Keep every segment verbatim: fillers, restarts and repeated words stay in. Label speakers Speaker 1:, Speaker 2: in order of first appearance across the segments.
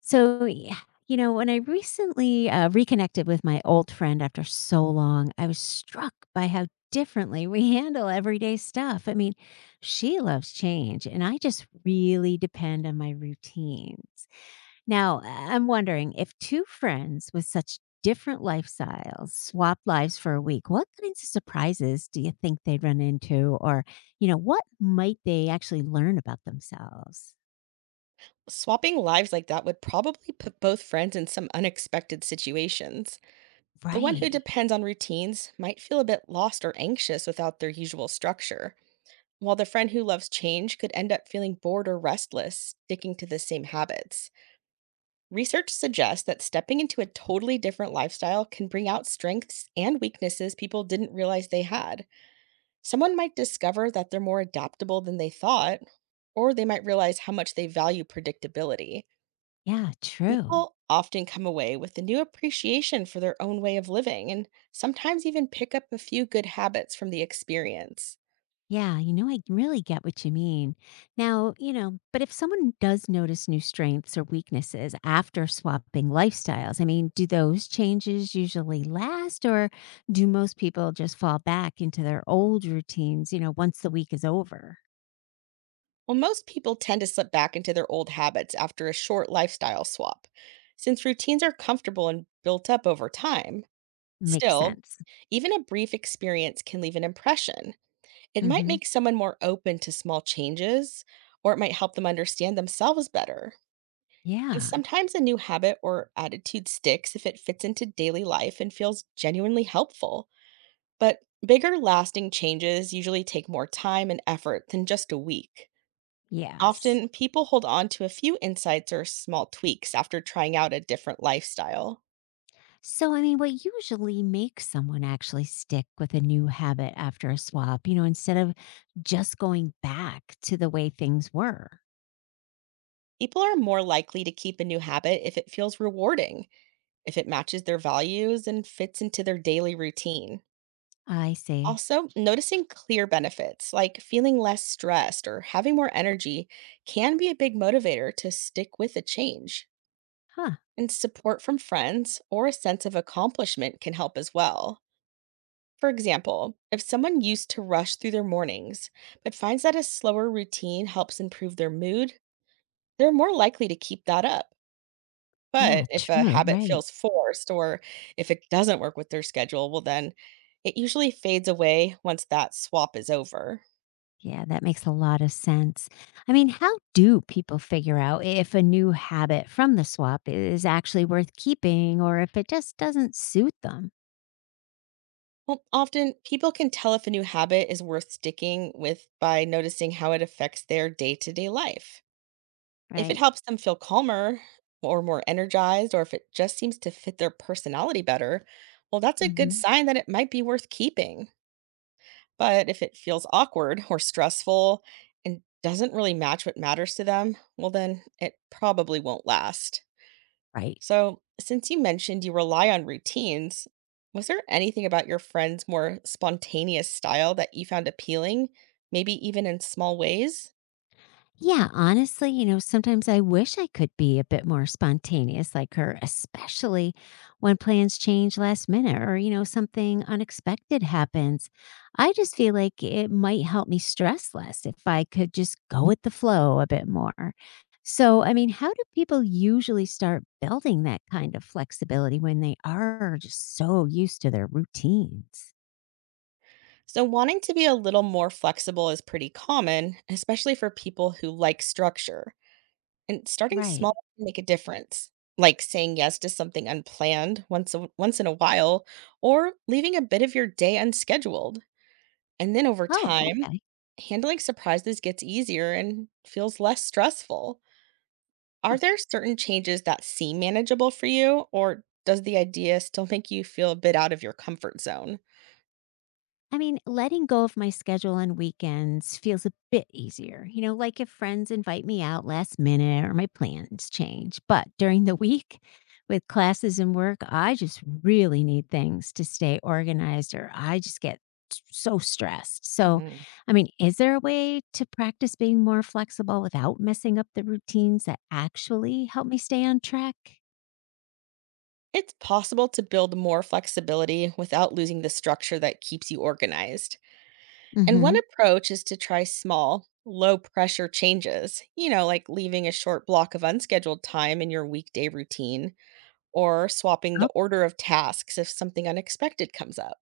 Speaker 1: So, yeah, you know, when I recently uh, reconnected with my old friend after so long, I was struck by how differently we handle everyday stuff. I mean, she loves change, and I just really depend on my routines. Now, I'm wondering if two friends with such different lifestyles swap lives for a week, what kinds of surprises do you think they'd run into? Or, you know, what might they actually learn about themselves?
Speaker 2: Swapping lives like that would probably put both friends in some unexpected situations. The one who
Speaker 1: Right.
Speaker 2: depends on routines might feel a bit lost or anxious without their usual structure, while the friend who loves change could end up feeling bored or restless, sticking to the same habits. Research suggests that stepping into a totally different lifestyle can bring out strengths and weaknesses people didn't realize they had. Someone might discover that they're more adaptable than they thought, or they might realize how much they value predictability.
Speaker 1: Yeah, true.
Speaker 2: People often come away with a new appreciation for their own way of living and sometimes even pick up a few good habits from the experience.
Speaker 1: Yeah, you know, I really get what you mean. Now, you know, but if someone does notice new strengths or weaknesses after swapping lifestyles, I mean, do those changes usually last or do most people just fall back into their old routines, you know, once the week is over?
Speaker 2: Well, most people tend to slip back into their old habits after a short lifestyle swap, since routines are comfortable and built up over time.
Speaker 1: Makes
Speaker 2: Still,
Speaker 1: sense.
Speaker 2: even a brief experience can leave an impression. It might
Speaker 1: Hmm.
Speaker 2: make someone more open to small changes, or it might help them understand themselves better. And
Speaker 1: Yeah.
Speaker 2: sometimes a new habit or attitude sticks if it fits into daily life and feels genuinely helpful. But bigger, lasting changes usually take more time and effort than just a week.
Speaker 1: Yes.
Speaker 2: Often, people hold on to a few insights or small tweaks after trying out a different lifestyle.
Speaker 1: So, I mean, what usually makes someone actually stick with a new habit after a swap, you know, instead of just going back to the way things were?
Speaker 2: People are more likely to keep a new habit if it feels rewarding, if it matches their values, and fits into their daily routine.
Speaker 1: I see.
Speaker 2: Also, noticing clear benefits like feeling less stressed or having more energy can be a big motivator to stick with a change.
Speaker 1: Huh,
Speaker 2: And support from friends or a sense of accomplishment can help as well. For example, if someone used to rush through their mornings but finds that a slower routine helps improve their mood, they're more likely to keep that up.
Speaker 1: yeah,
Speaker 2: But if a
Speaker 1: true,
Speaker 2: habit
Speaker 1: right.
Speaker 2: feels forced or if it doesn't work with their schedule, well, then it usually fades away once that swap is over.
Speaker 1: Yeah, that makes a lot of sense. I mean, how do people figure out if a new habit from the swap is actually worth keeping or if it just doesn't suit them,
Speaker 2: Well, often people can tell if a new habit is worth sticking with by noticing how it affects their day to day life. If it
Speaker 1: right?
Speaker 2: helps them feel calmer or more energized, or if it just seems to fit their personality better, well, that's a good
Speaker 1: Hmm.
Speaker 2: sign that it might be worth keeping. But if it feels awkward or stressful and doesn't really match what matters to them, well, then it probably won't last.
Speaker 1: Right.
Speaker 2: So, since you mentioned you rely on routines, was there anything about your friend's more spontaneous style that you found appealing, maybe even in small ways?
Speaker 1: Yeah, honestly, you know, sometimes I wish I could be a bit more spontaneous like her, especially when plans change last minute or, you know, something unexpected happens. I just feel like it might help me stress less if I could just go with the flow a bit more. So, I mean, how do people usually start building that kind of flexibility when they are just so used to their routines?
Speaker 2: So, wanting to be a little more flexible is pretty common, especially for people who like structure. And starting small
Speaker 1: Right.
Speaker 2: can make a difference, like saying yes to something unplanned once a, once in a while or leaving a bit of your day unscheduled. And then over
Speaker 1: Oh,
Speaker 2: time,
Speaker 1: okay.
Speaker 2: handling surprises gets easier and feels less stressful.
Speaker 1: Huh.
Speaker 2: Are there certain changes that seem manageable for you, or does the idea still make you feel a bit out of your comfort zone?
Speaker 1: I mean, letting go of my schedule on weekends feels a bit easier. You know, like if friends invite me out last minute or my plans change. But during the week with classes and work, I just really need things to stay organized or I just get s- so stressed. So,
Speaker 2: Mhm.
Speaker 1: I mean, is there a way to practice being more flexible without messing up the routines that actually help me stay on track?
Speaker 2: It's possible to build more flexibility without losing the structure that keeps you organized. And one
Speaker 1: Mhm.
Speaker 2: approach is to try small, low pressure changes, you know, like leaving a short block of unscheduled time in your weekday routine or swapping the order of tasks if something unexpected comes up.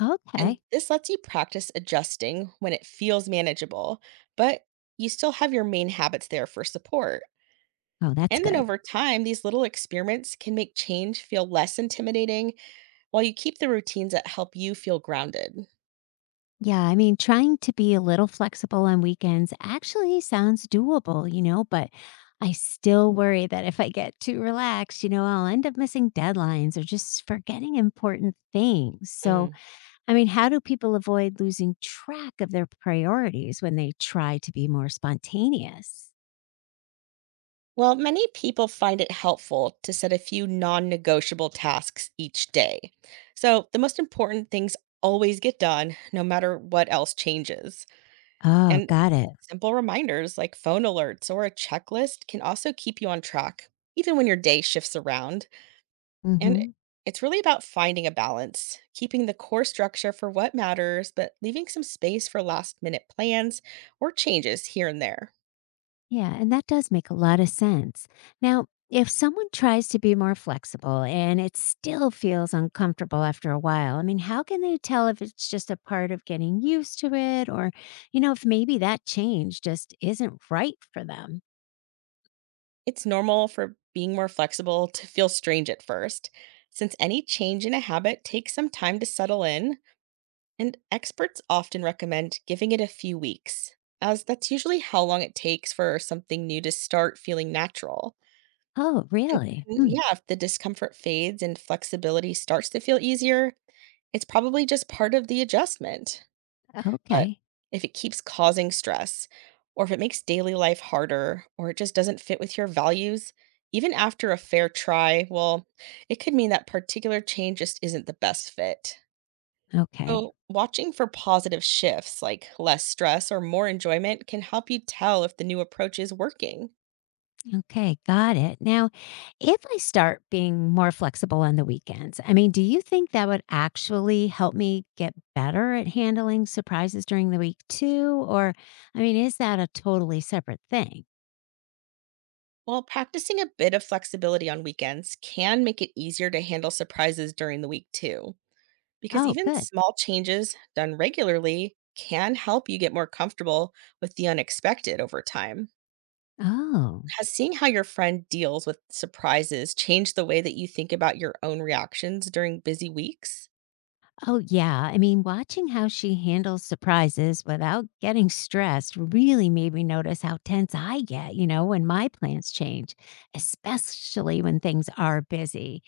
Speaker 1: Oh,
Speaker 2: And
Speaker 1: okay.
Speaker 2: this lets you practice adjusting when it feels manageable, but you still have your main habits there for support.
Speaker 1: Oh, that's
Speaker 2: And then
Speaker 1: good.
Speaker 2: over time, these little experiments can make change feel less intimidating while you keep the routines that help you feel grounded.
Speaker 1: Yeah, I mean, trying to be a little flexible on weekends actually sounds doable, you know, but I still worry that if I get too relaxed, you know, I'll end up missing deadlines or just forgetting important things. So,
Speaker 2: Mm.
Speaker 1: I mean, how do people avoid losing track of their priorities when they try to be more spontaneous?
Speaker 2: Well, many people find it helpful to set a few non negotiable tasks each day. So the most important things always get done, no matter what else changes.
Speaker 1: Oh,
Speaker 2: And
Speaker 1: got it.
Speaker 2: simple reminders like phone alerts or a checklist can also keep you on track, even when your day shifts around.
Speaker 1: Mm
Speaker 2: And
Speaker 1: hmm.
Speaker 2: it's really about finding a balance, keeping the core structure for what matters, but leaving some space for last minute plans or changes here and there.
Speaker 1: Yeah, and that does make a lot of sense. Now, if someone tries to be more flexible and it still feels uncomfortable after a while, I mean, how can they tell if it's just a part of getting used to it or, you know, if maybe that change just isn't right for them?
Speaker 2: It's normal for being more flexible to feel strange at first, since any change in a habit takes some time to settle in. And experts often recommend giving it a few weeks, as that's usually how long it takes for something new to start feeling natural.
Speaker 1: Oh,
Speaker 2: And
Speaker 1: really?
Speaker 2: then,
Speaker 1: Hmm.
Speaker 2: yeah, if the discomfort fades and flexibility starts to feel easier, it's probably just part of the adjustment. But
Speaker 1: Okay.
Speaker 2: if it keeps causing stress, or if it makes daily life harder, or it just doesn't fit with your values, even after a fair try, well, it could mean that particular change just isn't the best fit.
Speaker 1: Okay.
Speaker 2: So, watching for positive shifts like less stress or more enjoyment can help you tell if the new approach is working.
Speaker 1: Okay, got it. Now, if I start being more flexible on the weekends, I mean, do you think that would actually help me get better at handling surprises during the week too? Or, I mean, is that a totally separate thing?
Speaker 2: While practicing a bit of flexibility on weekends can make it easier to handle surprises during the week, too, because
Speaker 1: Oh,
Speaker 2: even
Speaker 1: good.
Speaker 2: small changes done regularly can help you get more comfortable with the unexpected over time.
Speaker 1: Oh,
Speaker 2: Has seeing how your friend deals with surprises changed the way that you think about your own reactions during busy weeks?
Speaker 1: oh, yeah. I mean, watching how she handles surprises without getting stressed really made me notice how tense I get, you know, when my plans change, especially when things are busy.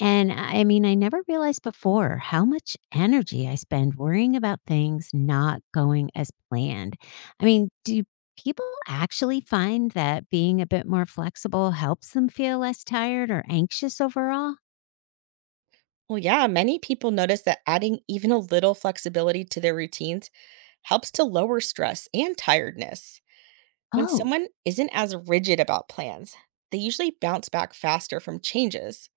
Speaker 1: And I I mean, I never realized before how much energy I spend worrying about things not going as planned. I mean, do people actually find that being a bit more flexible helps them feel less tired or anxious overall?
Speaker 2: Well, yeah, many people notice that adding even a little flexibility to their routines helps to lower stress and tiredness. When
Speaker 1: Oh,
Speaker 2: someone isn't as rigid about plans, they usually bounce back faster from changes,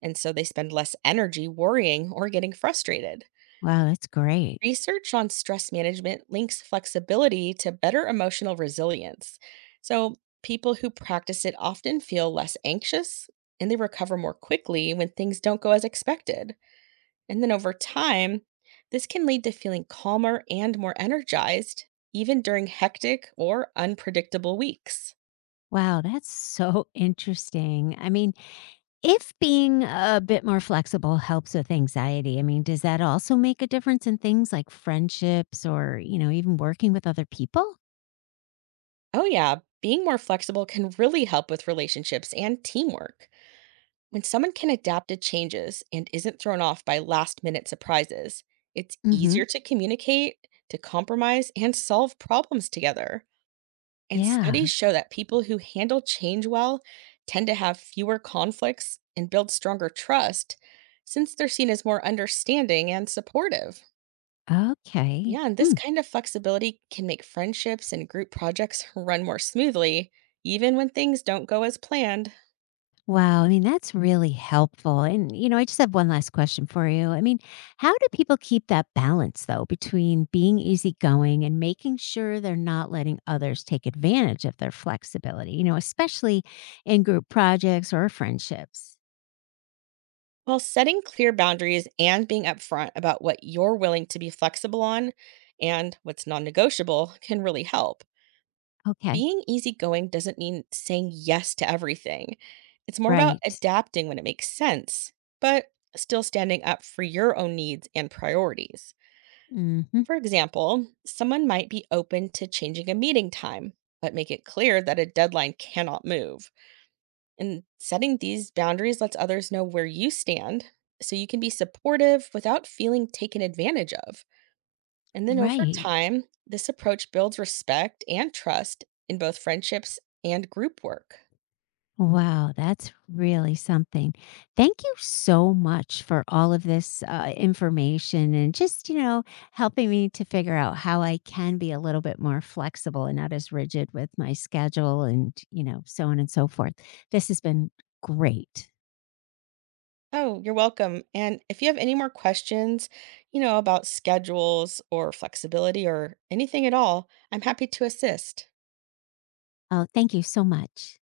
Speaker 2: and so they spend less energy worrying or getting frustrated.
Speaker 1: wow, that's great.
Speaker 2: Research on stress management links flexibility to better emotional resilience. So, people who practice it often feel less anxious and they recover more quickly when things don't go as expected. And then over time, this can lead to feeling calmer and more energized, even during hectic or unpredictable weeks.
Speaker 1: Wow, that's so interesting. I mean, if being a bit more flexible helps with anxiety, I mean, does that also make a difference in things like friendships or, you know, even working with other people?
Speaker 2: Oh, yeah, being more flexible can really help with relationships and teamwork. When someone can adapt to changes and isn't thrown off by last minute surprises, it's
Speaker 1: Mhm.
Speaker 2: easier to communicate, to compromise, and solve problems together. And
Speaker 1: Yeah.
Speaker 2: studies show that people who handle change well tend to have fewer conflicts and build stronger trust since they're seen as more understanding and supportive.
Speaker 1: Okay.
Speaker 2: Yeah, and this
Speaker 1: Mm.
Speaker 2: kind of flexibility can make friendships and group projects run more smoothly, even when things don't go as planned.
Speaker 1: Wow. I mean, that's really helpful. And, you know, I just have one last question for you. I mean, how do people keep that balance, though, between being easygoing and making sure they're not letting others take advantage of their flexibility, you know, especially in group projects or friendships?
Speaker 2: While setting clear boundaries and being upfront about what you're willing to be flexible on and what's non negotiable can really help.
Speaker 1: Okay.
Speaker 2: Being easygoing doesn't mean saying yes to everything. It's more about
Speaker 1: Right.
Speaker 2: adapting when it makes sense, but still standing up for your own needs and priorities.
Speaker 1: Hmm.
Speaker 2: For example, someone might be open to changing a meeting time, but make it clear that a deadline cannot move. And setting these boundaries lets others know where you stand so you can be supportive without feeling taken advantage of. And then over
Speaker 1: Right.
Speaker 2: time, this approach builds respect and trust in both friendships and group work.
Speaker 1: Wow, that's really something. Thank you so much for all of this uh, information and just, you know, helping me to figure out how I can be a little bit more flexible and not as rigid with my schedule and, you know, so on and so forth. This has been great.
Speaker 2: Oh, you're welcome. And if you have any more questions, you know, about schedules or flexibility or anything at all, I'm happy to assist.
Speaker 1: Oh, thank you so much.